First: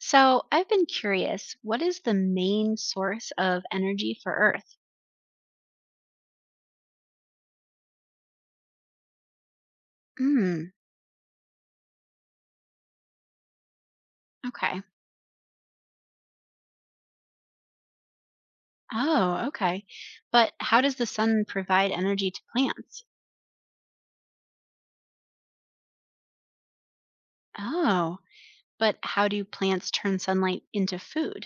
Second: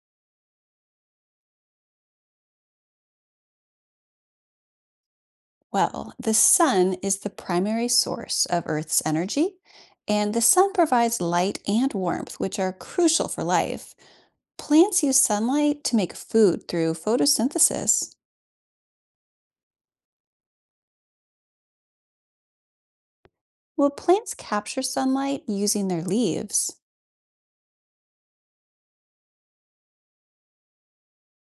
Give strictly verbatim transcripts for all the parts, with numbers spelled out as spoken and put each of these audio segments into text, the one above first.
So, I've been curious, what is the main source of energy for Earth? Well, the sun is the primary source of Earth's energy, and the Hmm. sun provides light and warmth, which are crucial for life. Okay. Plants use sunlight to make food through photosynthesis. Oh, okay. But how does the sun provide energy to plants? Well, plants capture sunlight using their leaves. Oh, but how do plants turn sunlight into food?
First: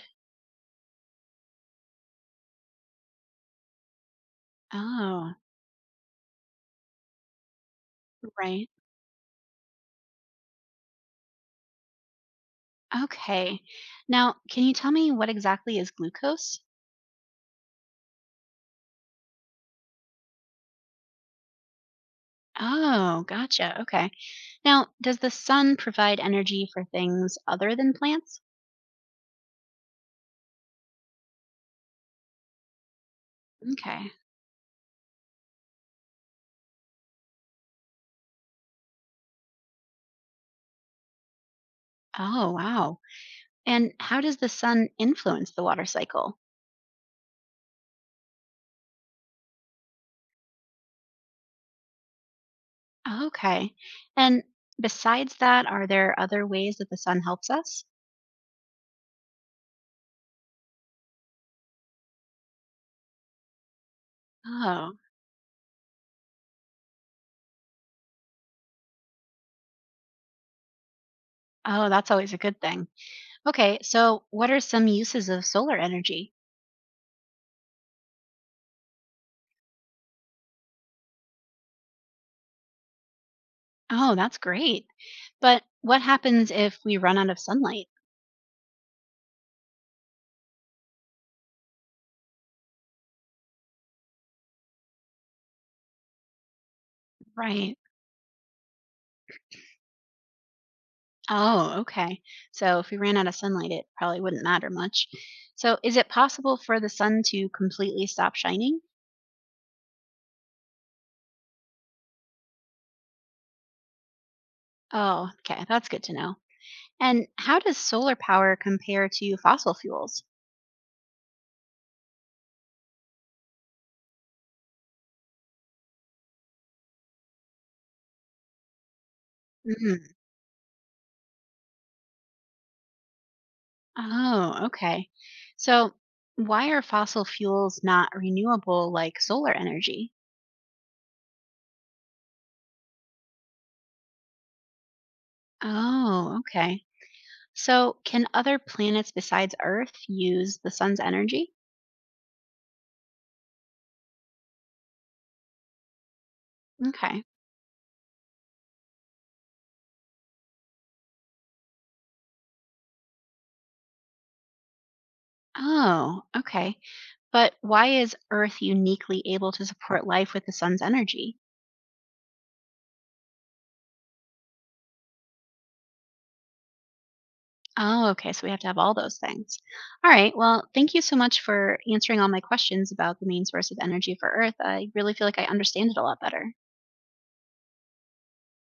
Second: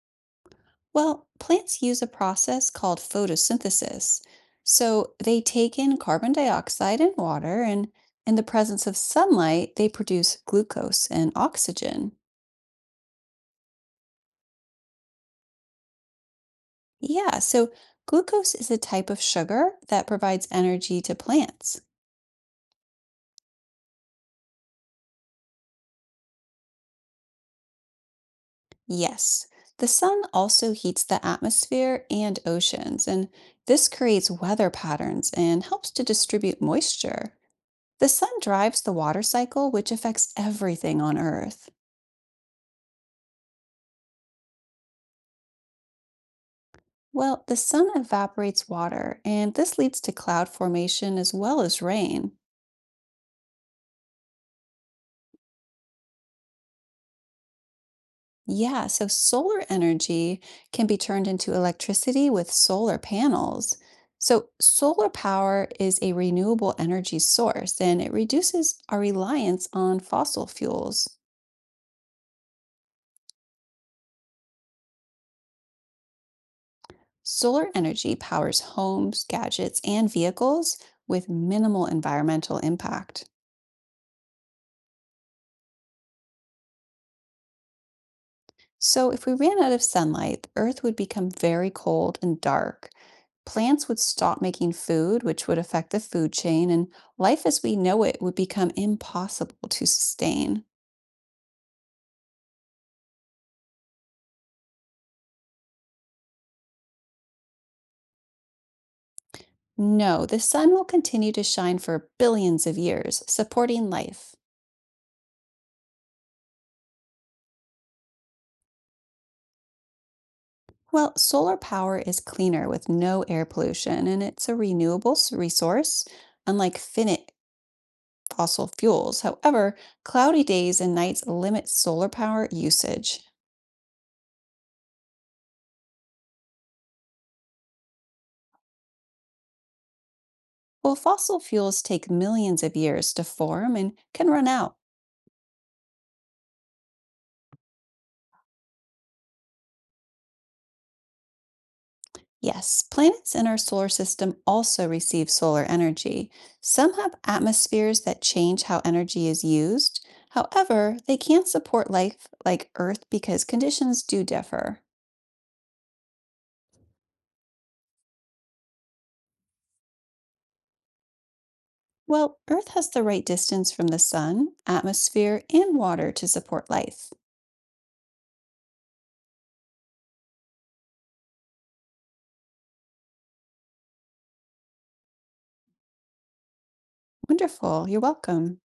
Well, plants use a process called photosynthesis. So Oh, they take in carbon dioxide and water, and in the right. presence of sunlight, they produce glucose and oxygen. Okay. Now, can you tell me what exactly is glucose? Yeah, so glucose is a type of sugar that provides energy to plants. Oh, gotcha. Okay. Now, does the sun provide energy for things other than plants? Yes, the sun also heats the atmosphere and oceans, and this Okay. creates weather patterns and helps to distribute moisture. The sun drives the water cycle, which affects everything on Earth. Oh, wow. And how does the sun influence the water cycle? Well, the sun evaporates water, and this leads to cloud formation as well as rain. Okay. And besides that, are there other ways that the sun helps us? Yeah, so solar energy can be turned into electricity with solar panels. So, Oh, solar power is a renewable energy source and it reduces our reliance on fossil fuels. oh, that's always a good thing. Okay, so what are some uses of solar energy? Solar energy powers homes, gadgets, and vehicles with minimal environmental impact. Oh, that's great. But what happens if we run out of sunlight? So, if we ran out of sunlight, the Earth would become very cold and dark. Plants would stop making food, which would affect the food chain, and life as we Right. know it would become impossible to sustain. Oh, okay. So if we ran out of sunlight, it probably wouldn't matter much. So is it possible for the sun to completely stop shining? No, the sun will continue to shine for billions of years, supporting life. Oh, okay. That's good to know. And how does solar power compare to fossil fuels? Well, solar power is cleaner with no air pollution, and it's a renewable s- resource, unlike finite fossil fuels. However, Mm. cloudy days and nights limit solar power usage. Oh, okay. So, why are fossil fuels not renewable like solar energy? Well, fossil fuels take millions of years to form and can run out. Oh, okay. So, can other planets besides Earth use the sun's energy? Yes, planets in our solar system also receive solar energy. Some have Okay. atmospheres that change how energy is used. However, they can't support life like Earth because conditions do differ. Oh, okay. But why is Earth uniquely able to support life with the sun's energy? Well, Earth has the right distance from the sun, atmosphere, and water to support life. Oh, okay. So we have to have all those things. All right. Well, thank you so much for answering all my questions about the main source of energy for Earth. I really feel like I understand it a lot better. Wonderful. You're welcome.